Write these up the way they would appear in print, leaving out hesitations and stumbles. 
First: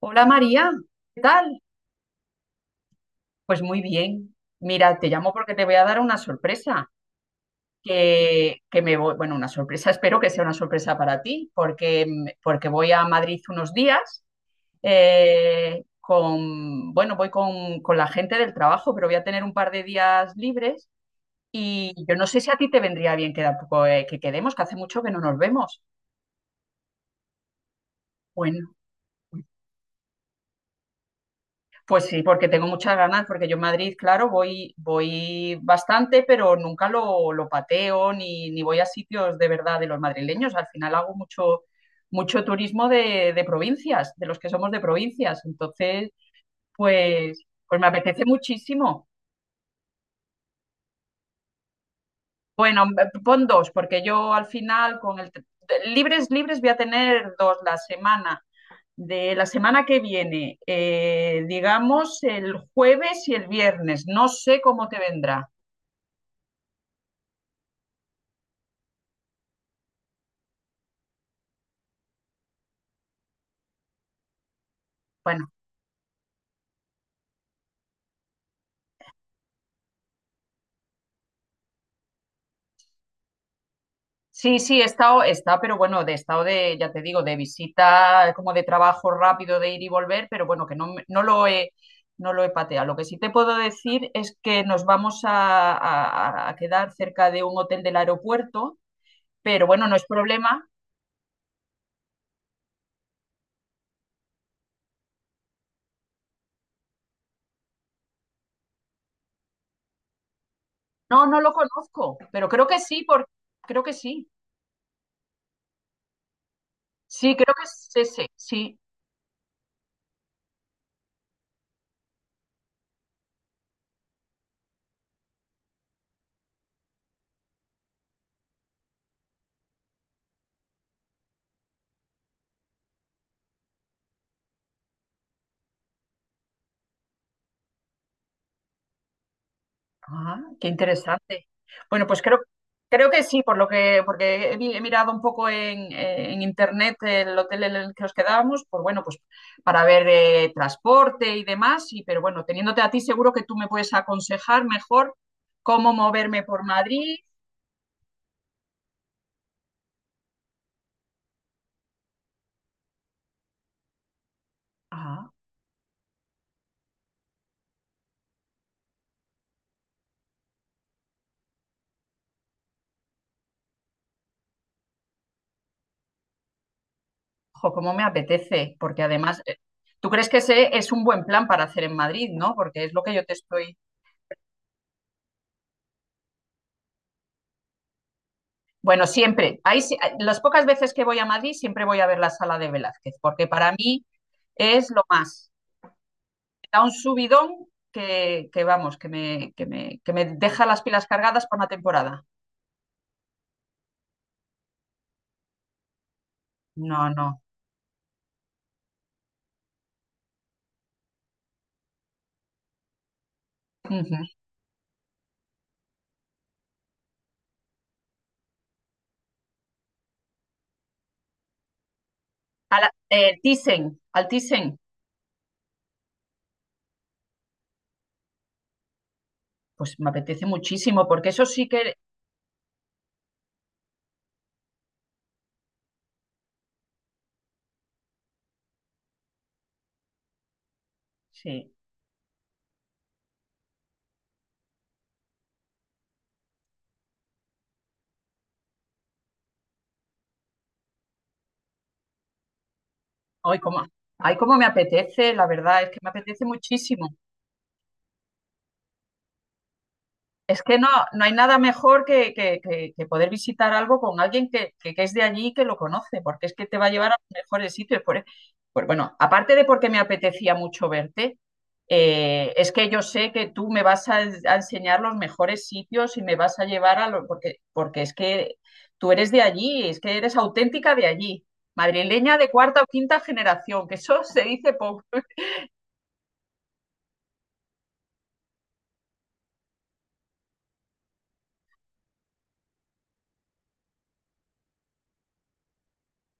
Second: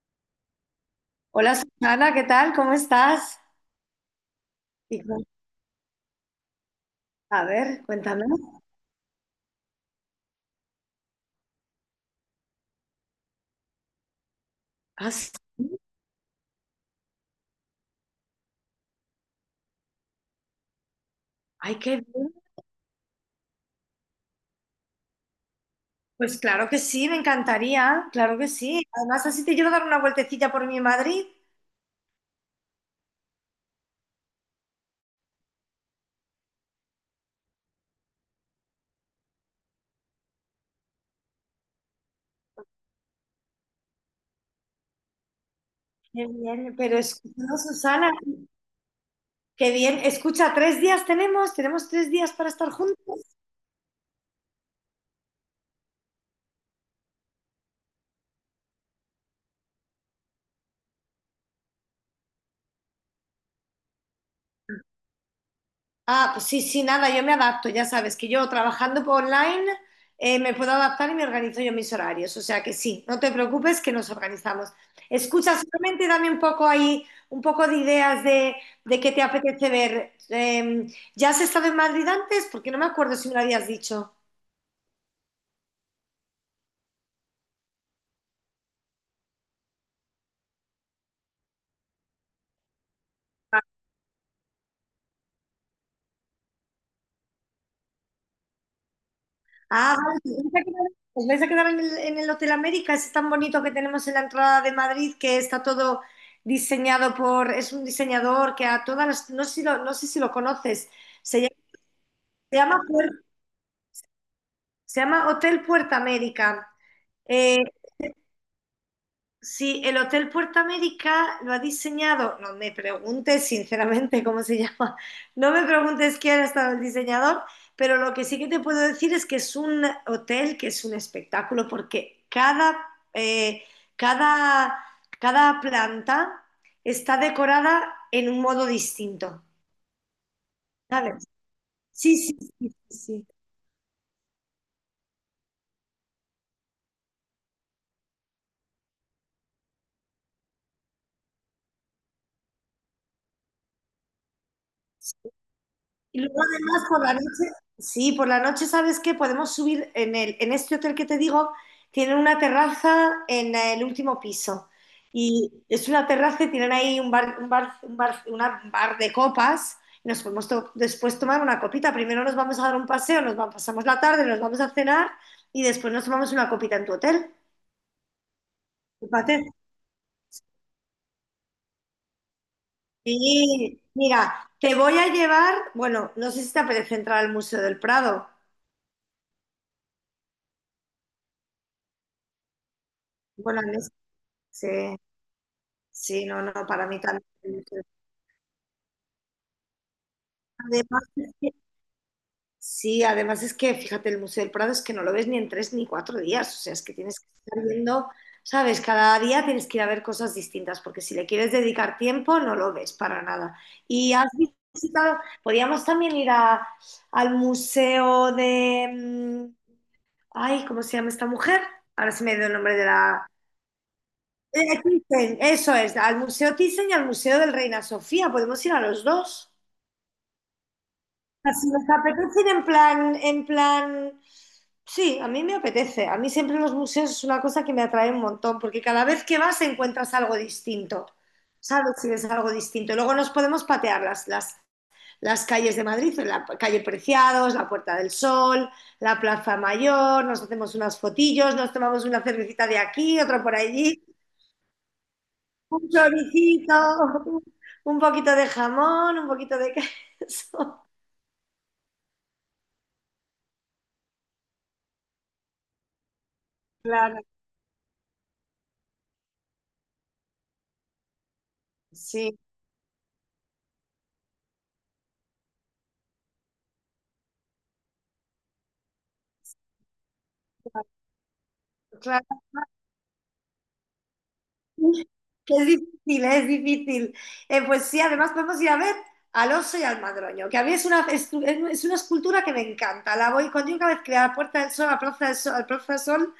Hola María, ¿qué Hola tal? Susana, ¿qué tal? ¿Cómo estás? Pues muy bien. Mira, Y te cu- llamo porque te voy a dar una sorpresa. a ver, cuéntame. Que me voy, bueno, una sorpresa, espero que sea una sorpresa para ti, porque, porque voy a Madrid unos días. Ah, sí. Con, bueno, voy con la gente del trabajo, pero voy a tener un par de días libres. Ay, Y qué yo no bien. sé si a ti te vendría bien quedar, poco, que quedemos, que hace mucho que no nos vemos. Pues claro que sí, me encantaría, claro que Bueno. sí. Además, así te quiero dar una vueltecilla por mi Madrid. Pues sí, porque tengo muchas ganas, porque yo en Madrid, claro, voy bastante, pero nunca lo pateo ni voy a sitios de verdad de los madrileños. Al final hago mucho, mucho turismo de provincias, de los que somos de provincias. Entonces, Qué bien, pero escucha, pues, no, pues me Susana, apetece muchísimo. qué bien. Escucha, 3 días tenemos 3 días para estar Bueno, juntos. pon dos, porque yo al final con el… Libres, libres voy a tener dos la semana. De la semana que viene, digamos el jueves y el viernes. No sé cómo te vendrá. Ah, pues sí, sí, nada, yo me adapto, ya sabes que yo trabajando por online me puedo adaptar y me organizo yo mis horarios, o sea que sí, no te preocupes que nos organizamos. Bueno, Escucha, solamente dame un poco ahí, un poco de ideas de qué te apetece ver. ¿Ya has estado en Madrid antes? Porque no me acuerdo si me lo habías dicho. sí, sí, he estado, he pero bueno, de estado de, ya te digo, de visita, como de trabajo rápido de ir y volver, pero bueno, que no, no lo he, no lo he pateado. Lo que sí te puedo decir es que nos vamos a, a quedar cerca de un hotel del aeropuerto, pero bueno, no Ah, es vale. ¿Os vais a problema. quedar, os vais a quedar en el Hotel América? Ese tan bonito que tenemos en la entrada de Madrid, que está todo diseñado por, es un diseñador que a todas las, no sé si lo conoces, No, no se lo llama, conozco, pero se creo que llama sí, Puer- porque creo que sí. se llama Hotel Puerta América. Sí, creo Eh, que es ese, sí. Sí, el Hotel Puerto América lo ha diseñado, no me preguntes sinceramente cómo se llama, no me preguntes quién ha estado el diseñador, pero lo que sí que te puedo decir es que es un hotel que es un espectáculo porque eh, cada, cada planta está decorada en un modo distinto, Ah, qué ¿sabes? interesante. Bueno, Sí, pues sí, creo, sí, creo que sí. sí, por lo que, porque he, he mirado un poco en internet el hotel en el que nos quedábamos, pues bueno, pues para ver transporte y demás, y, pero bueno, teniéndote a ti seguro que tú me puedes aconsejar mejor Sí. cómo Y luego moverme por además por la Madrid. noche, sí, por la noche, ¿sabes qué? Podemos subir en este hotel que te digo, tienen una terraza en el último piso. Ah, Y es una terraza, y tienen ahí una bar de copas. Y nos podemos después tomar una copita. Primero nos vamos a dar un paseo, pasamos la tarde, nos vamos a cenar y después nos tomamos una copita en tu hotel. ojo, cómo me apetece, porque ¿Te además, parece? Tú crees que ese es un buen plan para hacer en Madrid, ¿no? Porque es lo que yo te estoy… Sí, mira, te voy a llevar, bueno, no sé si te apetece entrar al Museo del Prado. Bueno, siempre. Ahí, las pocas veces que voy a Madrid, siempre voy a ver la sala de Velázquez, porque Bueno, para no mí es sé. lo más. Sí, no, no, Me da para un mí también. subidón que vamos, que me deja las Además, pilas cargadas para una temporada. sí, además es que, fíjate, el Museo del Prado es que no lo ves ni en tres ni cuatro días, o sea, es que No, tienes no. que estar viendo, ¿sabes? Cada día tienes que ir a ver cosas distintas, porque si le quieres dedicar tiempo, no lo ves para nada. Y Ujú. has visitado, podríamos también al museo de, ay, ¿cómo se llama esta mujer? Ahora se me dio el nombre de la... Thyssen, al Thyssen, Thyssen, eso es, al Museo Thyssen y al Museo del Reina Sofía, podemos ir a los dos. pues me apetece muchísimo, porque eso sí Si les que, apetece ir en plan, sí, a mí me apetece. A mí siempre los museos es una cosa que me atrae un montón, porque cada vez que vas encuentras algo distinto. sí, ¿Sabes si ves algo distinto? Y luego nos podemos patear las calles de Madrid, la calle Preciados, la Puerta del Sol, la Plaza Mayor, nos hacemos unas fotillos, nos tomamos una cervecita de aquí, otra por hoy como, allí, ay, cómo me apetece, la verdad, un es que me apetece choricito, muchísimo. un poquito de jamón, un poquito de queso. Es que no, no hay nada mejor que, que poder visitar algo con alguien que, que es de allí y que lo conoce, porque es que te va a llevar a Claro, los mejores sitios. Por, e, bueno, aparte de porque me apetecía mucho verte, sí, es que yo sé que tú me vas a, a enseñar los mejores sitios y me vas a llevar a los… Porque, porque es que tú eres de allí, es que eres auténtica de allí, madrileña claro. de cuarta o quinta generación, que eso se dice poco. Es difícil, es difícil. Pues sí, además podemos ir a ver al oso y al madroño, que a mí es una escultura que me encanta. La voy cuando yo cada vez que voy a la Puerta del Sol, a la Plaza del Sol, al Plaza del Sol,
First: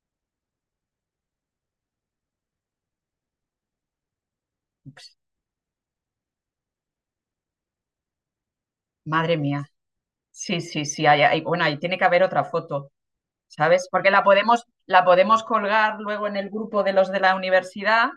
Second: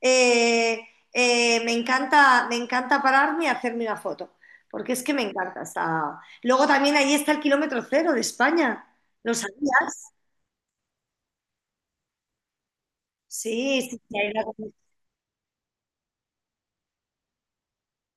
eh, me encanta pararme y hacerme una foto, porque es que me encanta. Luego también ahí está el kilómetro cero de España. ¿Lo Madre mía. sabías? Sí, sí, sí. Bueno, ahí tiene que haber otra foto. Sí, ¿Sabes? sí, Porque sí, la podemos colgar luego en el grupo de los de la universidad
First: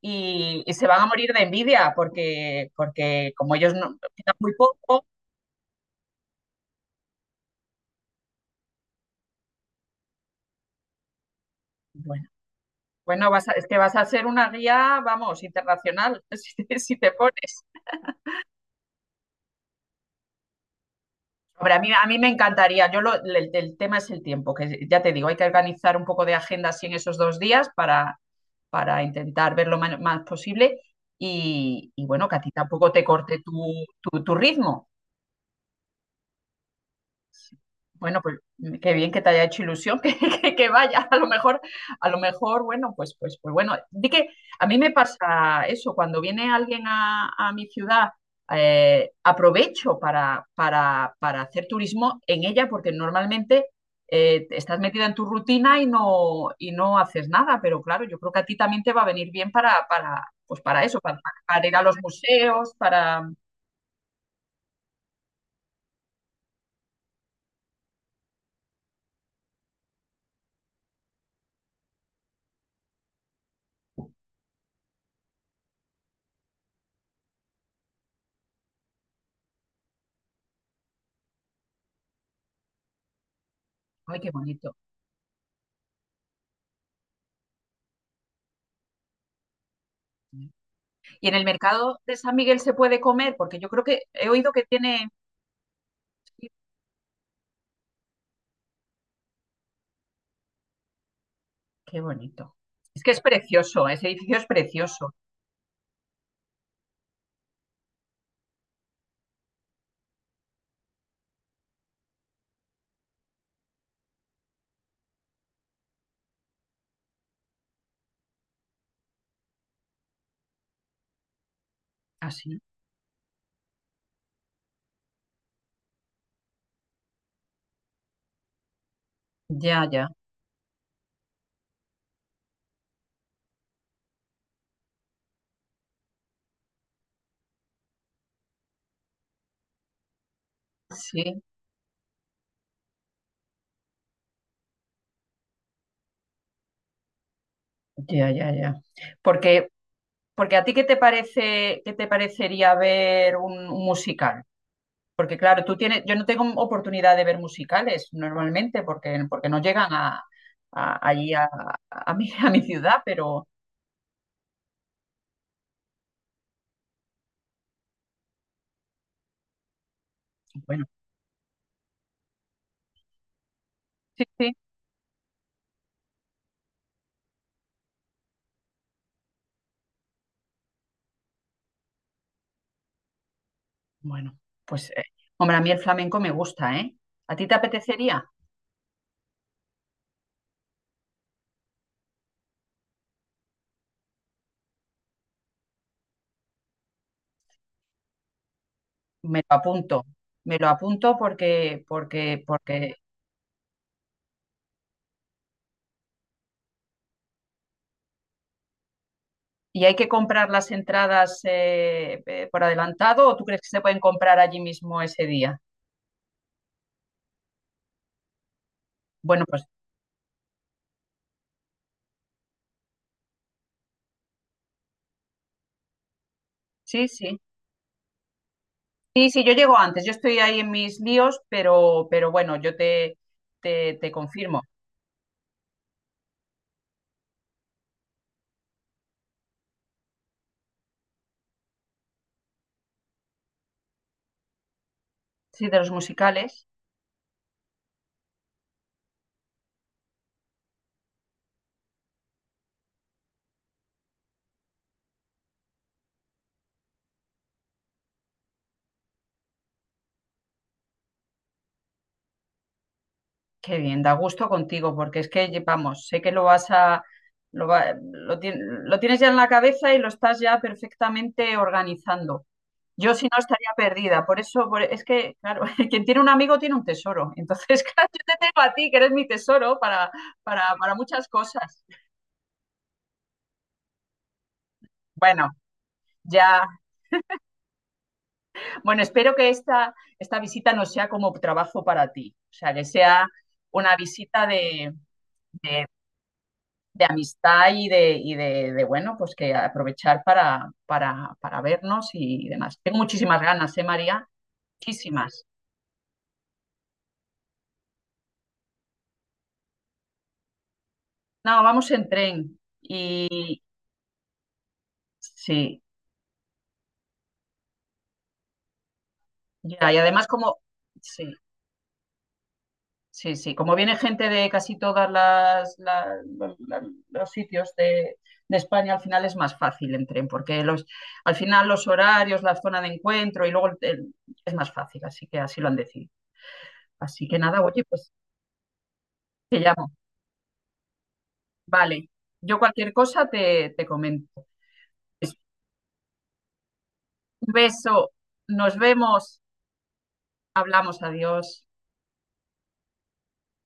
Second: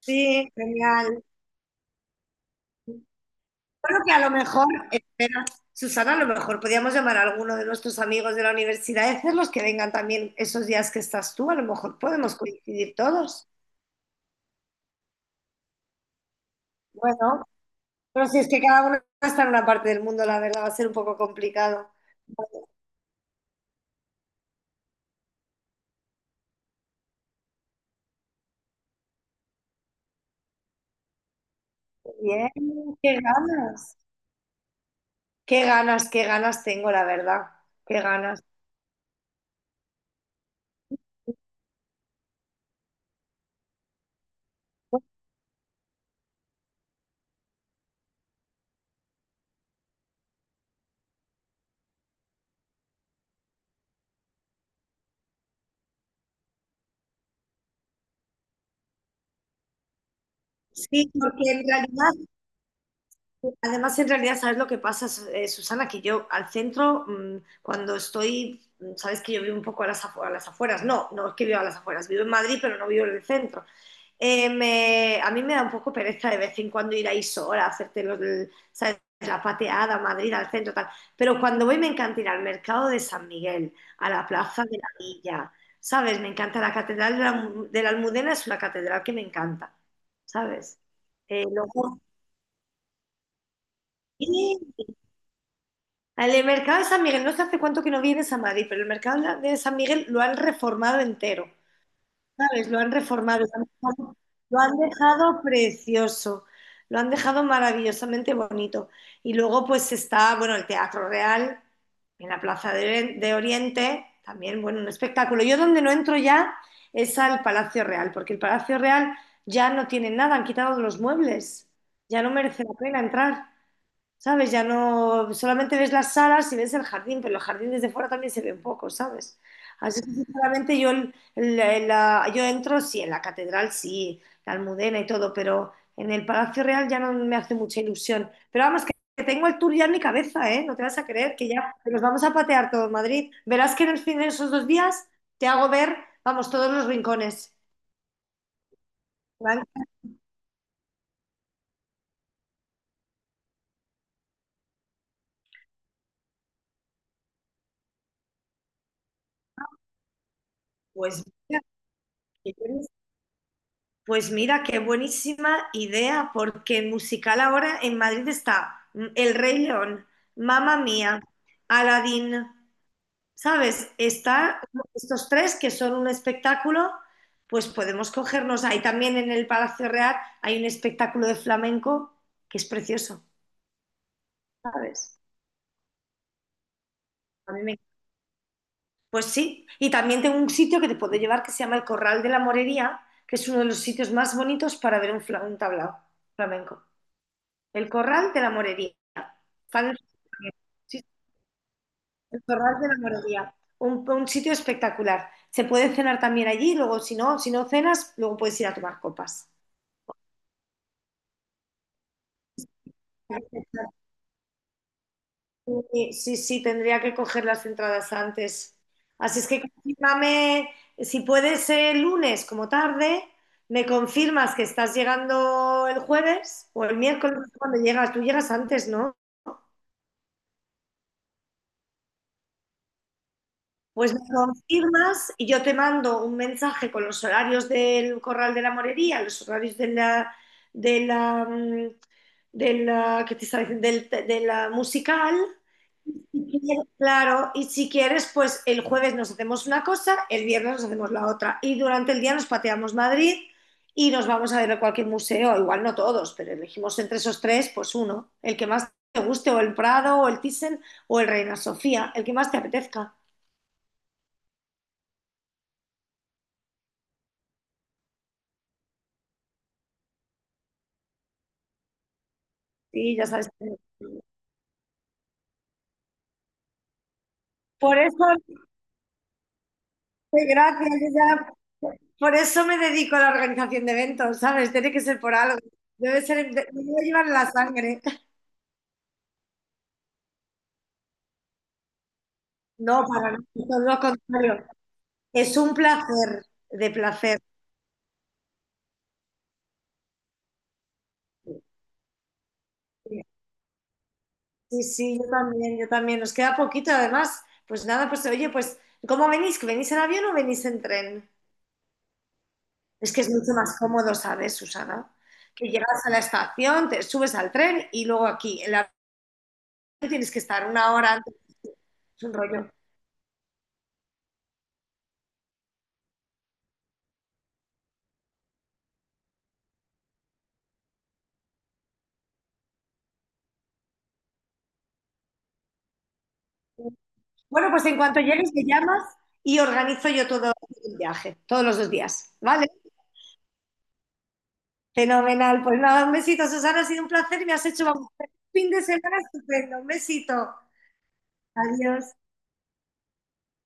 sí, y se van a genial. morir de envidia porque, porque como ellos no, Creo que a lo quedan muy mejor, poco, espera, Susana, a lo mejor podríamos llamar a alguno de nuestros amigos de la universidad y hacerlos que vengan también esos días que estás tú. A lo mejor bueno, podemos coincidir bueno, todos. Es que vas a ser una guía, vamos, internacional, si te, si te Bueno, pones. pero si es que cada uno está en una parte del mundo, la verdad, va a ser un poco Hombre, complicado. a mí me encantaría, yo el tema es el tiempo, que ya te digo, hay que organizar un poco de agenda así en esos dos días para intentar ver lo más, posible y Muy bueno, que a ti bien, tampoco te qué corte tu, ganas, tu ritmo. qué ganas, qué ganas tengo, la verdad, qué Bueno, pues ganas. Qué bien que te haya hecho ilusión que vaya. A lo mejor, bueno, pues bueno. Di que a mí me pasa eso, cuando viene alguien a mi ciudad, aprovecho para hacer turismo en ella, porque normalmente estás metida en tu rutina y no haces nada, pero claro, yo creo que a ti también te va a venir bien pues para eso, Sí, porque en para ir a los realidad museos, para… Además, en realidad, ¿sabes lo que pasa, Susana? Que yo al centro, cuando estoy, sabes que yo vivo un poco a las afueras, no, no es que vivo a las afueras, vivo en Madrid, pero no vivo en el centro. A mí me da un poco pereza de vez en cuando ir ahí sola hacerte ¿sabes? La pateada, a Madrid, al centro, tal. Pero cuando voy me encanta ir al mercado de San Miguel, a ¡Ay, la qué plaza bonito! de la Villa, ¿sabes? Me encanta la catedral de la Almudena, es una catedral que me encanta, ¿sabes? Y en Eh, el mercado luego- de San Miguel se puede comer, porque yo creo que he oído que tiene. El mercado de San Miguel, no sé hace cuánto que no vienes a Madrid, pero el mercado de San Miguel lo han reformado entero, Qué bonito. ¿sabes? Lo han Es que es reformado, precioso, ese edificio es lo han precioso. dejado precioso, lo han dejado maravillosamente bonito. Y luego pues está, bueno, el Teatro Real en la Plaza de, de Oriente, también, bueno, un espectáculo. Yo donde no entro ya es al Palacio Real, porque el Palacio Real ya no tiene nada, han quitado los muebles, ya no Así. merece la pena entrar. ¿Sabes? Ya no, solamente ves las salas y ves el jardín, pero el jardín desde fuera también se ve un poco, ¿sabes? Ya, Así ya. que sinceramente yo, yo entro, sí, en la catedral, sí, la Almudena y todo, pero en el Palacio Real ya no me hace mucha ilusión. Pero vamos, que tengo el tour ya en mi cabeza, ¿eh? No te vas a creer Sí, que ya que nos vamos a patear todo Madrid. Verás que en el fin de esos 2 días te hago ver, vamos, todos los rincones. ya, ya, ya. Frank, Porque, porque a ti qué te parece, ¿qué te parecería ver un musical? Porque claro, tú tienes, yo no tengo oportunidad de ver musicales normalmente, porque, porque no llegan a, Pues allí a mi, a mi mira, ciudad, pero Pues mira, qué buenísima idea, porque en musical ahora en Madrid está El Rey León, Mamma bueno, Mía, Aladdin, ¿sabes? sí, sí. Está estos tres que son un espectáculo, pues podemos cogernos ahí también en el Palacio Real hay un espectáculo de flamenco que es precioso, Bueno, pues, ¿sabes? hombre, a mí el flamenco me gusta, ¿eh? ¿A ti A te mí me- apetecería? Pues sí, y también tengo un sitio que te puedo llevar que se llama el Corral de la Morería, que es uno de los sitios más bonitos para ver un, un tablao flamenco. El Corral de la Morería. Me lo Del apunto, Ferrer. me lo Sí, apunto porque, porque, el Torral de la porque. Morería. Un sitio espectacular. Se puede cenar también allí, luego si no, si no cenas, luego puedes ir a tomar copas. ¿Y hay que comprar las entradas por adelantado o tú crees que se pueden comprar allí mismo ese día? Sí, sí, sí, tendría que coger las entradas antes. Así Bueno, es que pues confírmame, si puedes el lunes como tarde, me confirmas que estás llegando el jueves o el sí, miércoles sí. cuando llegas. Tú llegas antes, ¿no? Sí, sí, yo llego antes, yo estoy ahí en mis líos, pero bueno, yo te, te Pues me confirmo. confirmas y yo te mando un mensaje con los horarios del Corral de la Morería, los horarios de la, mm, de la, ¿qué te estaba diciendo? De la musical. Sí, de los Y si musicales. quieres... Claro, y si quieres, pues el jueves nos hacemos una cosa, el viernes nos hacemos la otra. Y durante el día nos pateamos Madrid y nos vamos a ver a cualquier museo, igual no todos, pero elegimos entre esos tres, pues uno, el que más te guste, o el Prado, o el Thyssen, o el Reina Sofía, el que más te apetezca. Qué bien, da gusto contigo, porque es que, vamos, sé que lo vas a, lo, lo tienes ya en la cabeza y lo estás ya perfectamente organizando. Yo Sí, si ya no sabes. estaría perdida, por eso, es que, claro, quien tiene un amigo tiene un tesoro. Entonces, Por claro, yo eso, te tengo a ti, que eres mi tesoro para, sí, gracias, para muchas ya... cosas. Por eso me dedico a la organización de eventos, ¿sabes? Tiene que ser por Bueno, algo. Debe ser, me ya, debe llevar en la sangre. bueno, espero que esta visita no sea como trabajo para ti, o sea, que No, sea para nada, todo una lo visita contrario. de, Es un de placer, de de placer. amistad y de, bueno, pues que aprovechar para, para vernos y demás. Tengo muchísimas ganas, ¿eh, María? Sí, sí, yo Muchísimas. también, yo también. Nos queda poquito, además. Pues nada, pues oye, pues, ¿cómo venís? ¿Que venís en avión o venís en tren? No, vamos en tren. Es que es mucho Y más cómodo, ¿sabes, Susana? Que sí, llegas a la estación, te subes al tren y luego aquí. En la ya, y además tienes que como, estar 1 hora sí, antes. Es un rollo. sí, sí, como viene gente de casi todas las, las- los sitios de España, al final es más fácil en tren, porque los, al final los horarios, la zona de encuentro y luego es más fácil, así que así lo han decidido. Así que nada, Bueno, oye, pues en pues cuanto llegues me llamas te y llamo. organizo yo todo el viaje, todos los dos Vale, días, yo ¿vale? cualquier cosa te, te comento. Fenomenal. Pues nada, un besito, Susana, ha sido un placer y Un me has hecho beso, vamos, un fin nos de semana vemos, estupendo. Un besito. hablamos, adiós. Adiós.